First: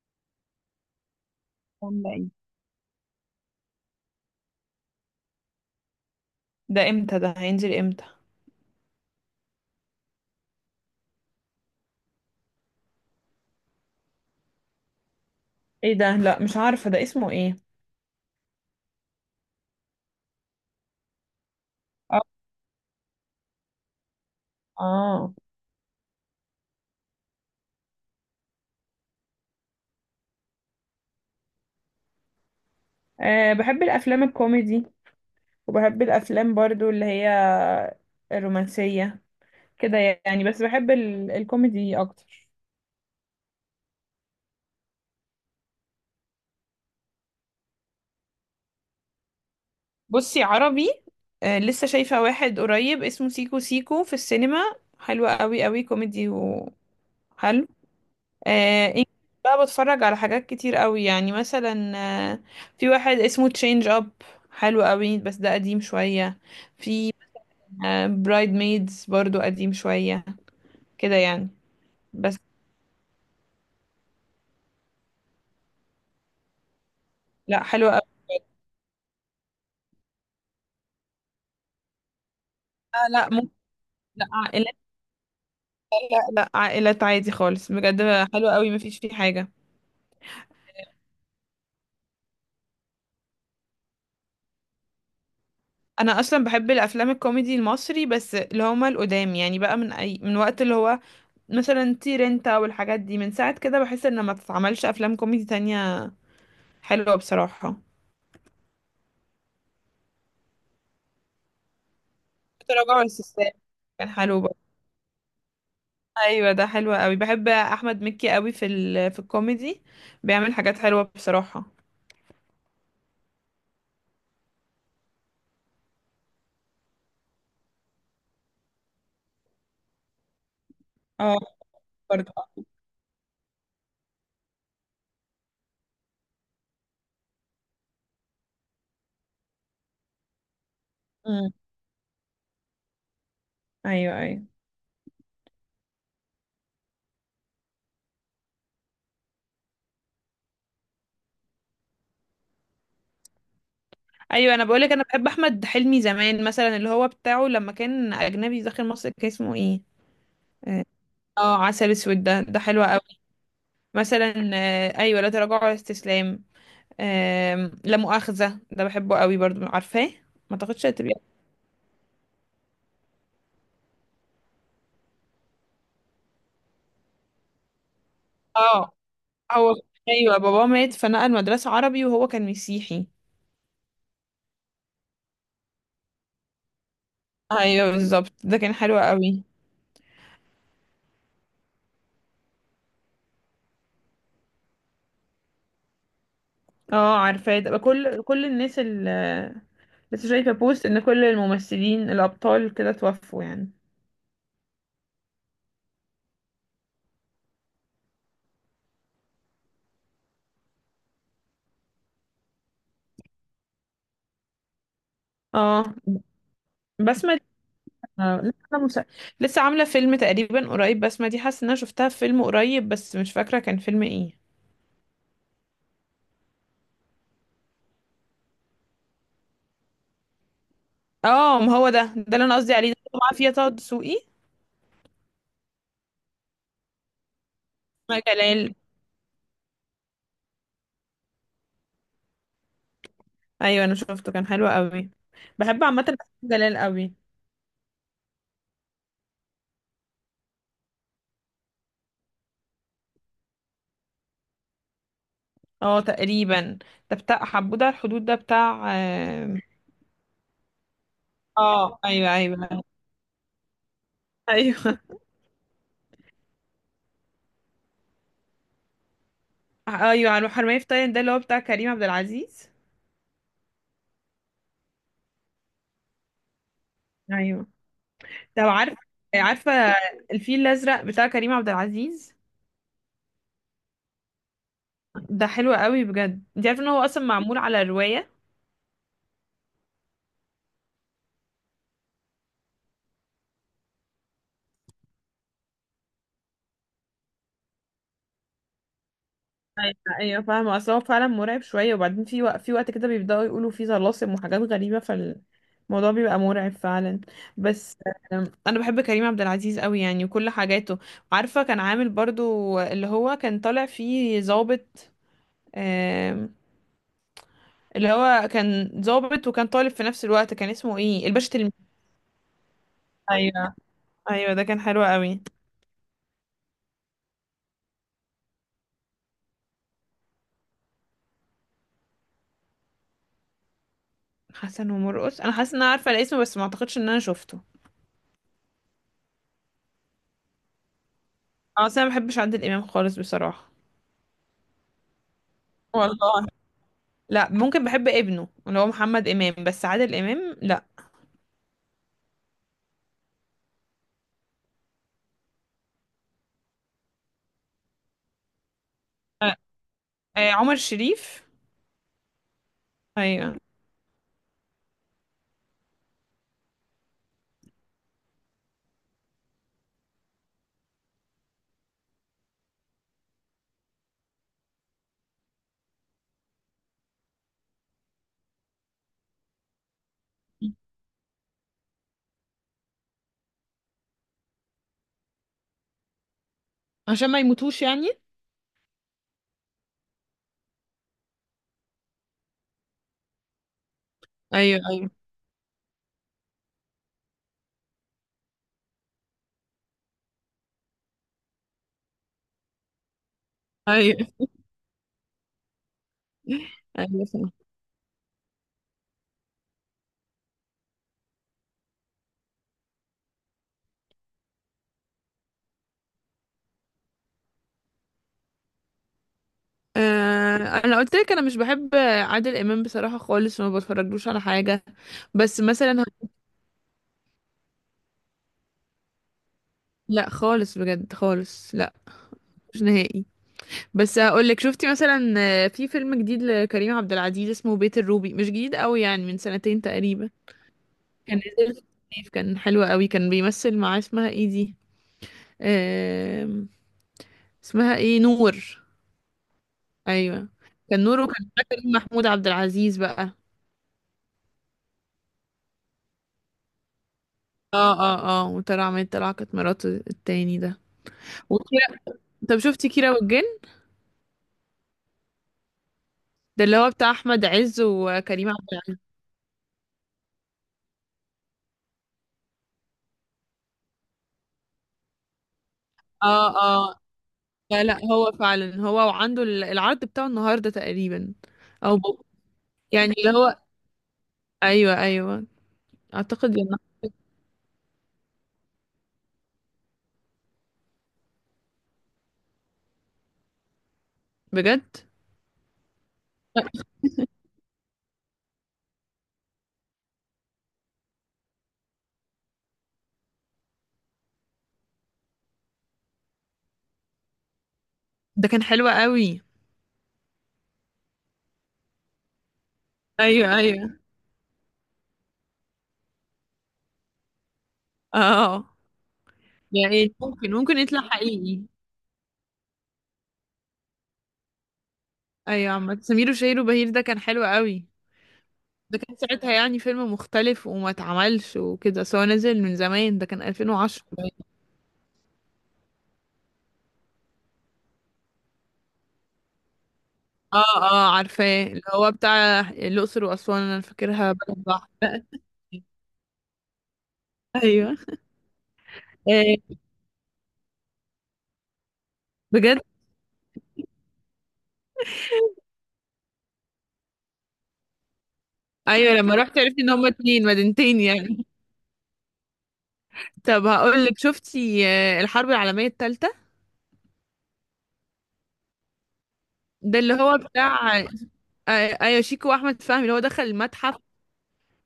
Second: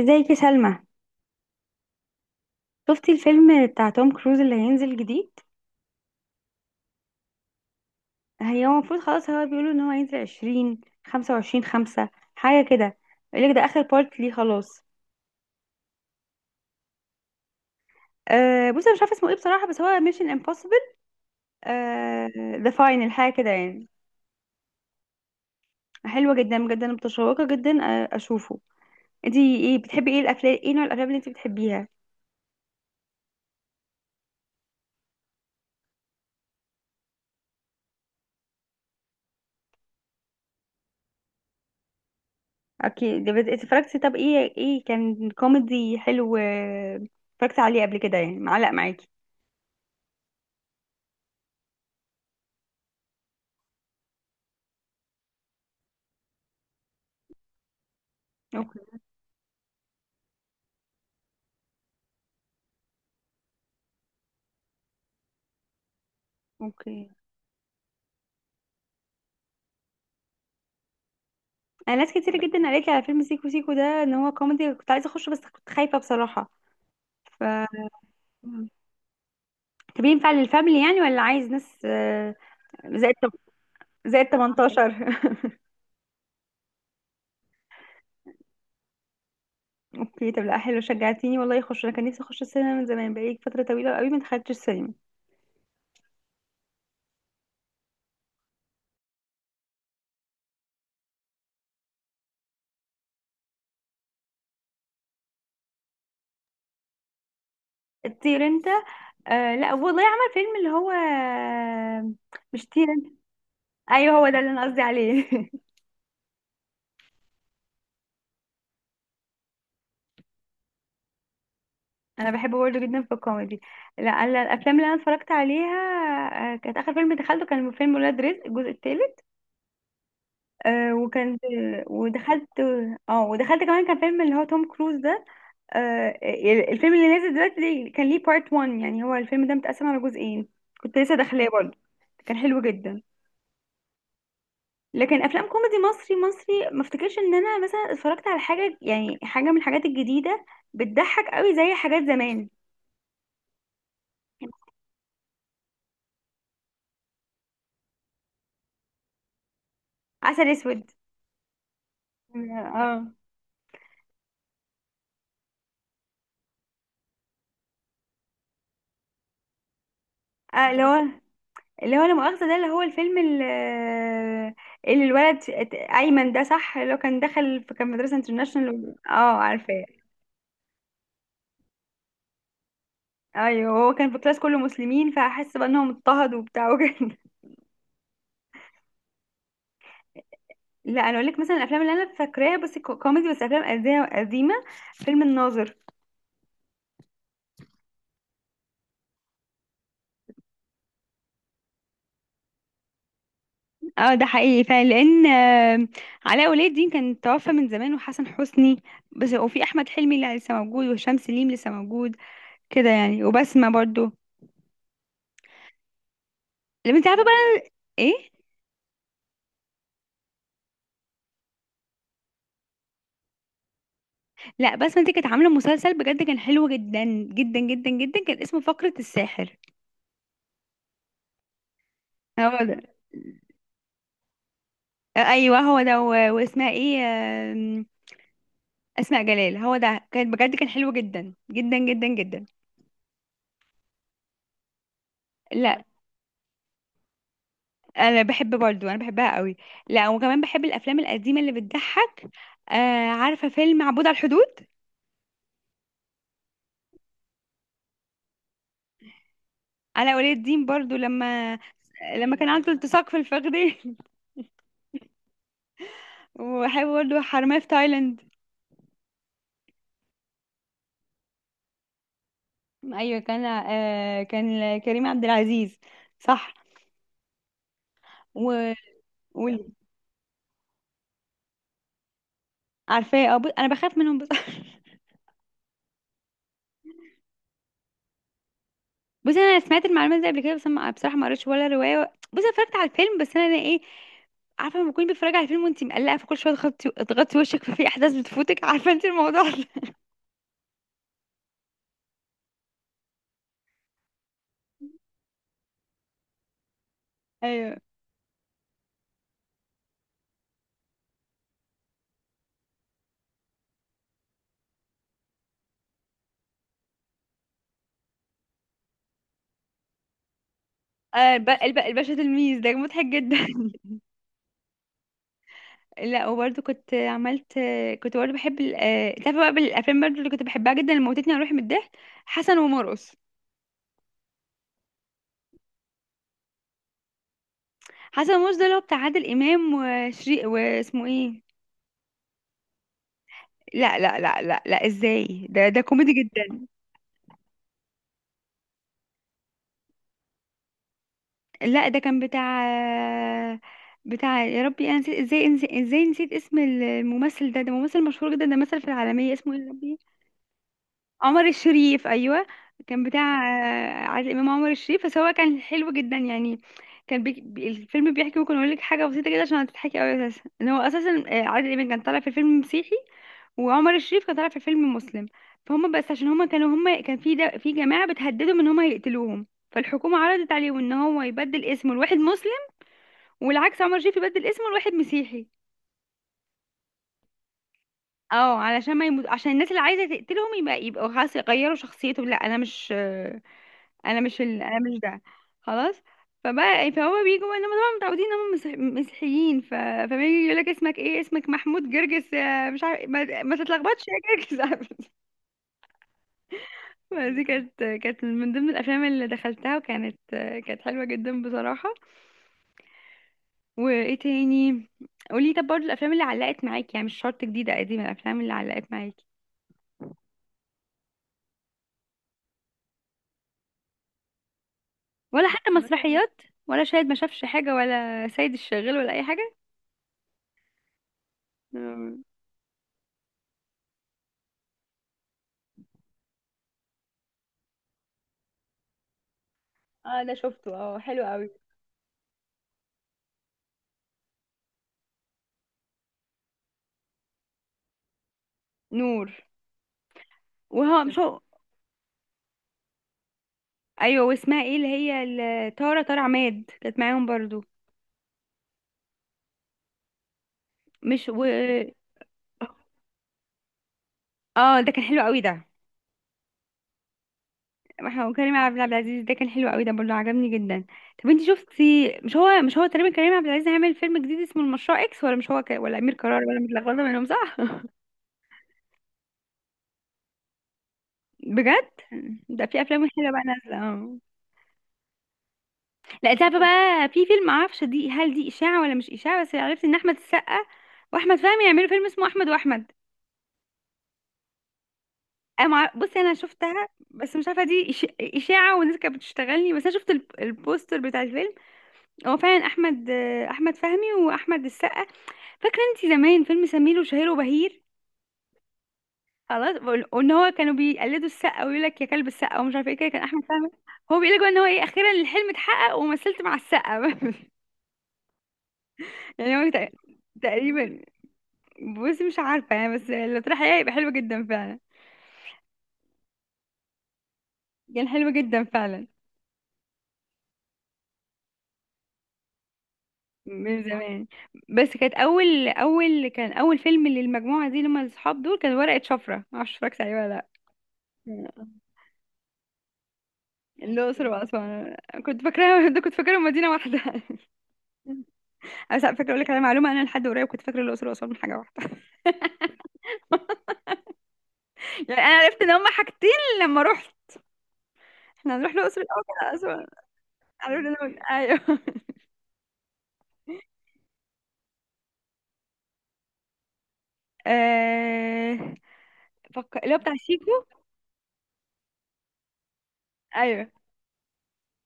ازيك يا سلمى؟ ولا ايه. شفتي الفيلم بتاع توم كروز اللي هينزل جديد؟ ده امتى، ده هينزل امتى؟ هو المفروض خلاص، هو بيقولوا ان هو هينزل عشرين، خمسة وعشرين، خمسة، حاجة كده. يقولك ده آخر بارت ليه، خلاص. ايه ده؟ لا مش عارفة ده اسمه ايه. أه بصي، أنا مش عارفة اسمه ايه بصراحة، بس هو ميشن امبوسيبل اه. ذا فاينل حاجة كده يعني. اه. حلوة جدا جدا، متشوقة جدا أشوفه. انتي ايه بتحبي، ايه الأفلام، ايه نوع الأفلام اللي انتي بتحبيها؟ آه، بحب الافلام الكوميدي، وبحب الافلام برضو اللي هي الرومانسية كده يعني. بس بحب الكوميدي اكتر. أكيد اتفرجتي، طب ايه ايه كان كوميدي حلو اتفرجتي عليه قبل كده يعني، معلق معاكي؟ بصي، عربي: آه لسه شايفة واحد قريب اسمه سيكو سيكو في السينما، حلوة قوي قوي، كوميدي وحلو. اوكي. آه، انجلش بقى، بتفرج على حاجات كتير قوي، يعني مثلا آه، في واحد اسمه تشينج اب، حلو قوي بس ده قديم شوية. اوكي، في برايد ميدز، برضو قديم شوية كده يعني. انا ناس كتير بس جدا قالت لي على فيلم سيكو سيكو ده ان هو كوميدي، كنت عايزه اخشه بس كنت خايفه بصراحه. ف لا حلو قوي. مم. طب ينفع للفاميلي يعني ولا عايز ناس آه، زائد لا ممكن. زائد لا عائلات. 18؟ لا، لا عائلات عادي خالص بجد، حلو قوي مفيش فيه حاجة. اوكي، طب لا حلو، شجعتيني والله اخش. انا كان نفسي اخش السينما من زمان، بقالي فتره طويله قوي ما دخلتش السينما. انا اصلا بحب الافلام الكوميدي المصري، بس اللي هما القدام يعني، بقى من اي، من وقت اللي هو مثلا تير انت والحاجات دي، من ساعة كده بحس ان ما تتعملش افلام كوميدي تانية حلوة بصراحة. طير انت؟ آه، لا والله عمل فيلم اللي هو، مش طير تراجع انت. السيستم. كان ايوه هو ده حلو اللي برضه. انا قصدي عليه. ايوه، ده حلو قوي، بحب احمد مكي قوي في في الكوميدي، بيعمل حاجات حلوة بصراحة. انا بحبه برضه جدا في الكوميدي. لا انا الافلام اللي انا اتفرجت عليها، كانت اخر فيلم دخلته كان فيلم ولاد رزق الجزء الثالث. آه اه، وكان، برضه. ودخلت، اه ودخلت كمان كان فيلم اللي هو توم كروز ده. آه، الفيلم اللي نازل دلوقتي كان ليه بارت 1 يعني، هو الفيلم ده متقسم على جزئين. كنت لسه داخلاه امم برضه، كان حلو جدا. ايوه، ايوه، لكن افلام كوميدي مصري مصري، ما افتكرش ان انا مثلا اتفرجت على حاجه يعني، حاجه من الحاجات الجديده بتضحك قوي زي حاجات زمان. ايوه، انا بقولك، انا بحب احمد حلمي زمان، مثلا اللي هو بتاعه لما كان اجنبي داخل مصر، كان اسمه ايه؟ عسل اه. اسود. آه، عسل اسود، ده حلو قوي. اه مثلا آه، ايوه، لا تراجع ولا استسلام. آم، لا مؤاخذة، ده بحبه قوي برضه، عارفاه. ما تاخدش اللي هو، تبقى. اللي هو لا مؤاخذة، ده اللي هو الفيلم اللي، اللي الولد أيمن ده صح، اللي هو كان دخل في، كان مدرسة اه. انترناشونال، اه هو. عارفاه. ايوه، بابا مات فنقل مدرسة عربي، وهو كان مسيحي. ايوه هو كان في كلاس كله مسلمين، فحس بقى انهم اضطهدوا وبتاع وكده. ايوه بالظبط، ده كان حلو قوي. لا انا اقول لك مثلا الافلام اللي انا فاكراها بس كوميدي، بس افلام قديمه، قديمة، فيلم الناظر. اه عارفاه، ده كل الناس اللي لسه شايفة بوست ان كل الممثلين الابطال كده توفوا يعني. اه ده حقيقي فعلا، لان علاء ولي الدين كان توفى من زمان، وحسن حسني. بس وفي احمد حلمي اللي لسه موجود، وهشام سليم لسه موجود، كده يعني، وبسمة برضو اه. اللي انت عارفه بسمة دي- بقى. ايه؟ آه، لسه عاملة فيلم تقريبا قريب بسمة دي، حاسة ان انا شفتها في فيلم قريب بس مش فاكرة كان فيلم ايه. لا بس ما دي كانت عامله مسلسل بجد كان حلو جدا، جدا جدا جدا، كان اسمه فقرة الساحر. اه ما هو ده اللي انا هو قصدي ده. عليه، ده اللي معاه فيها طه دسوقي. ايوه هو ده واسمها ايه؟ آم، مع جلال. اسماء جلال، هو ده، كان بجد كان حلو جدا جدا جدا جدا. ايوه، انا شفته كان حلو قوي. لا بحب عامة أفلام جلال قوي. انا بحبها قوي. لا وكمان بحب الافلام القديمه اللي بتضحك. آه عارفه فيلم عبود على الحدود؟ اه تقريبا. ده بتاع حبودة الحدود، ده بتاع اه. علاء ولي الدين برضو لما، آه، ايوه، لما كان ايوه. عنده التصاق في الفخذين. ايوه، وبحب برضو حرامية في تايلاند. ايوه، على الحرمية في تايلاند، ده اللي هو بتاع كريم عبد العزيز. ايوه كان آه كان كريم عبد العزيز، صح. ايوه. طب و... عارفه. وال- عارفه الفيل الازرق بتاع كريم عبد العزيز؟ عارفاه، اه بص انا بخاف منهم بس. ده حلو قوي بجد، انت عارفه ان هو اصلا معمول على رواية. بص انا سمعت المعلومات دي قبل كده بس أنا بصراحه ما قريتش ولا روايه، بص أنا اتفرجت على الفيلم بس، انا ايه، عارفه لما تكوني بتتفرجي على الفيلم وانت مقلقه، فكل شويه تغطي وشك، ففي احداث بتفوتك، عارفه انت الموضوع ده. ايوه، ايوه فاهمه، اصل هو فعلا مرعب شويه، وبعدين في وقت، كده بيبداوا يقولوا فيه طلاسم وحاجات غريبه، فالموضوع بيبقى مرعب فعلا. ايوه بس آم، انا بحب كريم عبد العزيز قوي يعني، وكل حاجاته. عارفه كان عامل برضو اللي هو كان طالع فيه ضابط، آم، اللي هو كان ضابط وكان طالب في نفس الوقت، كان اسمه ايه؟ آه الباشا تلميذ. الباشا تلميذ ده مضحك جدا. ايوه، ايوه، ده كان حلو قوي. لا وبرده كنت عملت، كنت برده بحب ال... آه، تعرفي بقى بالافلام برده اللي كنت بحبها جدا، اللي موتتني على روحي من الضحك، حسن ومرقص. حسن ومرقص، انا حاسه ان انا عارفه الاسم بس ما اعتقدش ان انا شفته. حسن ومرقص ده اللي هو بتاع عادل امام وشري واسمه ايه. اه، أصل انا ما بحبش عادل امام خالص بصراحه. لا، ازاي، ده ده كوميدي والله. جدا. لا ممكن بحب ابنه اللي هو محمد امام، بس عادل امام لا. لا ده كان بتاع، بتاع يا ربي انا نسيت، ازاي نسيت اسم الممثل ده، ده ممثل مشهور جدا، ده مثل في العالمية، اسمه آه، ايه يا ربي. عمر شريف. عمر الشريف، ايوه، كان بتاع ايوه. عادل امام، عمر الشريف، بس هو كان حلو جدا يعني. كان الفيلم بيحكي، ممكن اقول لك حاجه بسيطه كده عشان هتضحكي قوي اساسا، ان هو اساسا عادل امام كان طالع في فيلم مسيحي، وعمر الشريف كان طالع في فيلم مسلم. فهم بس عشان هم كانوا هم كان في ده في جماعه بتهددهم ان هم هيقتلوهم، فالحكومه عرضت عليهم ان هو يبدل اسمه لواحد مسلم، والعكس عمر الشريف يبدل اسمه لواحد مسيحي. عشان ما يموتوش يعني. اه علشان ما يموت، عشان الناس اللي عايزه تقتلهم يبقى، يبقوا خلاص يغيروا شخصيتهم. لا انا مش انا مش ال... انا ايوه، مش ايوه، ده، خلاص. فبقى يعني، فهو بيجوا بقى انهم طبعا متعودين ان هم مسيحيين، ف... فبيجي يقول لك اسمك ايه؟ اسمك محمود جرجس مش عارف، ما تتلخبطش ايوه. يا جرجس. ايوه دي فاهمة. كانت، كانت من ضمن الافلام اللي دخلتها وكانت، كانت حلوه جدا بصراحه. وايه تاني؟ قولي طب برضه الافلام اللي علقت معاكي يعني، مش شرط جديده قديمه، الافلام اللي علقت معاكي، آه. انا قلت لك انا مش بحب عادل امام بصراحه خالص، وما بتفرجلوش على حاجه. ولا بس حتى مثلا مثلا ه- مسرحيات، ولا شاهد ما شافش حاجه، ولا سيد الشغال ولا اي حاجه. لا خالص بجد، خالص لا، مم. مش نهائي. بس هقول لك، شفتي مثلا آه، في فيلم جديد لكريم عبد العزيز اسمه بيت الروبي؟ مش جديد قوي يعني، من سنتين اه تقريبا، ده شفته، اه حلو كان قوي. نزل في الصيف، كان حلو قوي، كان بيمثل مع اسمها ايه دي، آم، اسمها ايه، نور. نور. ايوه، وهو كان مش نور، هو. وكان معاه كريم محمود عبد العزيز بقى. ايوه واسمها ايه اللي هي تارة، تارة عماد كانت معاهم برضو. اه، اه، اه، وطلع عماد طلع، كانت مراته التاني ده. مش و، وكيرا. طب شفتي كيرة والجن؟ اه ده كان حلو قوي ده. ده اللي هو بتاع احمد عز احنا وكريم وكريم عبد عبد العزيز. العزيز ده كان حلو قوي ده برضو، عجبني جدا. طب انتي شفتي، مش هو تقريبا كريم عبد العزيز هيعمل فيلم جديد اسمه المشروع اكس؟ ولا مش هو ك... ولا امير قرار، اه، ولا متلخبطه اه. منهم، صح. لا، لا، هو فعلا هو، وعنده العرض بتاعه النهارده تقريبا. بجد؟ او بو- ده في افلام يعني حلوه اللي بقى هو، نازله اه. ايوه، ايوه، لا انت اعتقد عارفه يعني. بقى في فيلم، معرفش دي هل دي اشاعه ولا مش اشاعه، بس عرفت ان احمد السقا واحمد فهمي يعملوا فيلم اسمه احمد واحمد. بجد، بصي انا شفتها بس مش عارفه دي اشاعه، والناس كانت بتشتغلني، بس انا شفت البوستر بتاع الفيلم، هو فعلا احمد، احمد فهمي واحمد السقا. فاكره انت زمان فيلم سمير وشهير وبهير؟ ده كان حلو قوي. خلاص، وان هو كانوا بيقلدوا السقا ويقول لك يا كلب السقا ومش عارفه ايه، كده كان احمد ايوه، فهمي، ايوه. هو بيقول لك ان هو ايه اخيرا الحلم اتحقق ومثلت مع السقا. اه، يعني هو يعني ممكن تقريبا. يطلع حقيقي. بصي مش عارفه يعني، بس لو طلع حقيقة يبقى حلو جدا فعلا. ايوه، عامة سمير وشهير وبهير ده كان حلو قوي. كان حلو جدا ده فعلا كان ساعتها يعني فيلم مختلف وما اتعملش وكده، بس هو نزل من زمان، ده كان من 2010 زمان. باين. بس كانت اول كان اول فيلم للمجموعه دي، لما الاصحاب دول كان ورقه شفره، ما اعرفش اتفرجت عليه ولا اه، اه عارفاه، لا. اللي هو بتاع الأقصر وأسوان، انا الاقصر فاكرها بلد بحر، واسوان، لا. كنت فاكراها ده كنت فاكره مدينه واحده. ايوه. بس على فكره اقول لك إيه. على معلومه، انا لحد قريب كنت فاكره الاقصر واسوان حاجه واحده. بجد. يعني انا عرفت ان هما حاجتين لما رحت، احنا هنروح الاقصر ايوه، الاول لما ولا رحت عرفت اسوان؟ ان هما اتنين عرفت ان مدينتين هما، يعني. ايوه. طب هقول لك، شفتي آه، الحرب العالمية الثالثة، آه، فك... اللي هو ده بتاع اللي هو شيكو. بتاع آه، ايوه، شيكو واحمد فهمي، اللي هو دخل ايوه المتحف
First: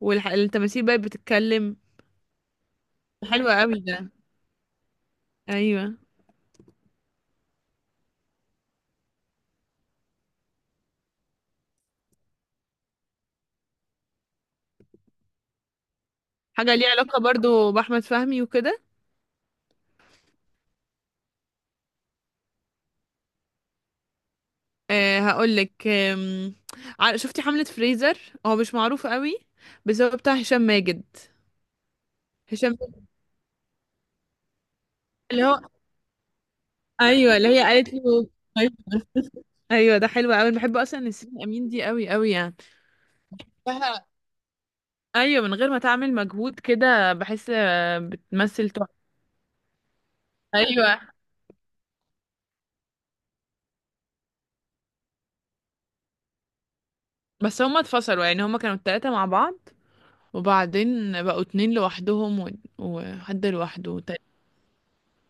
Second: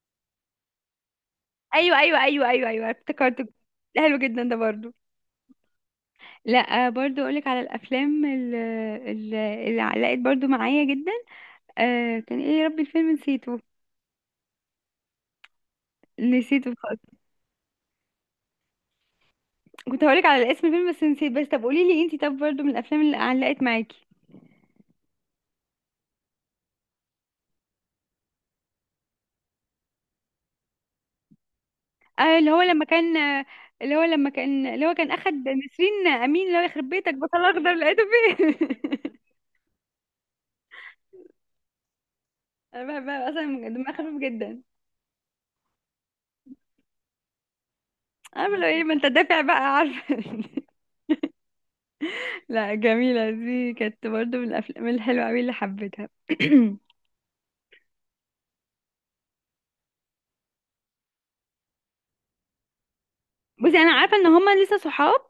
والتماثيل بقت بتتكلم. ايوه ايوه ايوه ايوه ايوه افتكرته، حلوة قوي ده ده. حلو جدا ده برضو. ايوه. لا برضو اقولك على الافلام اللي علقت برضو معايا جدا، آه كان ايه يا ربي، الفيلم نسيته، نسيته حاجة ليها خالص. علاقة برضو بأحمد فهمي وكده. كنت هقولك على اسم الفيلم بس نسيت، بس طب قولي لي انتي طب برضو من الافلام اللي علقت معاكي؟ أه هقولك آم، شفتي حملة فريزر؟ هو مش معروف قوي، بس هو بتاع هشام ماجد. آه اللي هو هشام لما ماجد. كان اللي هو لما كان، اللي هو كان اخد اللي هو. نسرين امين، اللي هو يخرب بيتك ايوه، بطل اللي هي اخضر قالت له لقيته فين. طيب. ايوه، ده حلو قوي، أنا بحب اصلا نسرين امين دي قوي قوي يعني. انا بحبها اصلا، دماغها لها- خفيف جدا. ايوه، من غير ما تعمل مجهود كده، بحس آه، عارفه لو بتمثل ايه، ما تحفة. انت دافع بقى عارفه. ايوه. لا جميله دي كانت برضو من الافلام الحلوه قوي اللي حبيتها. بس هما اتفصلوا يعني، هما كانوا التلاتة مع بعض وبعدين بقوا اتنين لوحدهم، وحد بصي انا لوحده عارفه تاني. ان هما لسه صحاب،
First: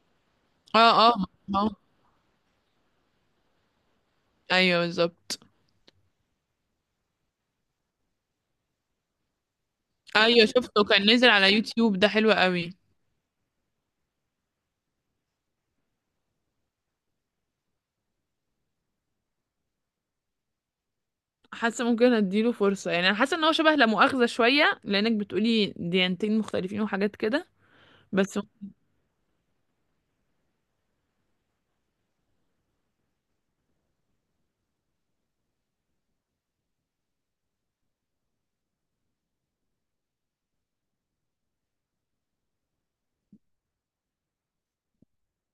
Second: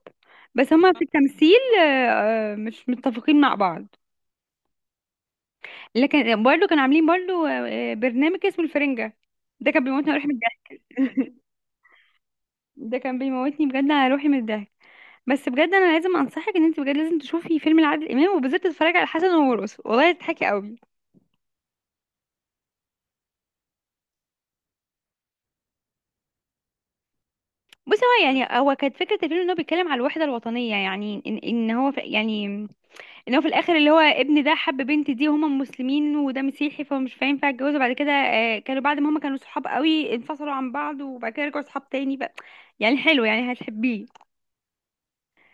بس اه، هما في اه. التمثيل آه. مش متفقين مع بعض. ايوه بالظبط. لكن برضه كانوا عاملين برضه برنامج اسمه الفرنجه، ده كان بيموتني على روحي من ايوه شفته كان نزل الضحك. على يوتيوب، ده حلو قوي. ده كان بيموتني بجد على روحي من الضحك. بس بجد انا لازم انصحك، ان انت بجد لازم تشوفي فيلم لعادل امام، وبالذات تتفرجي على حسن ومرقص، والله تضحكي قوي. حاسه ممكن اديله فرصه يعني، انا حاسه ان هو شبه لا مؤاخذه شويه، لانك بتقولي ديانتين مختلفين وحاجات كده. بصي هو بس يعني، هو كانت فكره الفيلم ان هو بيتكلم على الوحده الوطنيه، يعني إن هو ف... يعني ان هو في الاخر اللي هو ابن ده حب بنت دي، وهما مسلمين وده مسيحي، فمش هينفع يتجوزوا بعد كده. كانوا بعد ما هما كانوا صحاب قوي انفصلوا عن بعض، وبعد كده رجعوا صحاب تاني بقى. يعني حلو، يعني هتحبيه.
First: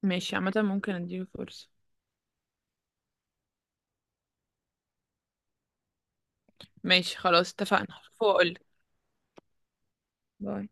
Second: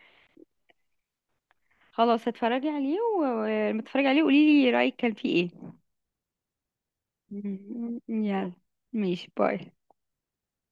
ماشي عامه، ممكن اديله فرصه. خلاص هتفرجي عليه، ولما تتفرجي عليه قولي لي رايك كان فيه ايه. ماشي خلاص، اتفقنا مم. هشوفه يلا، واقولك. ماشي، باي. باي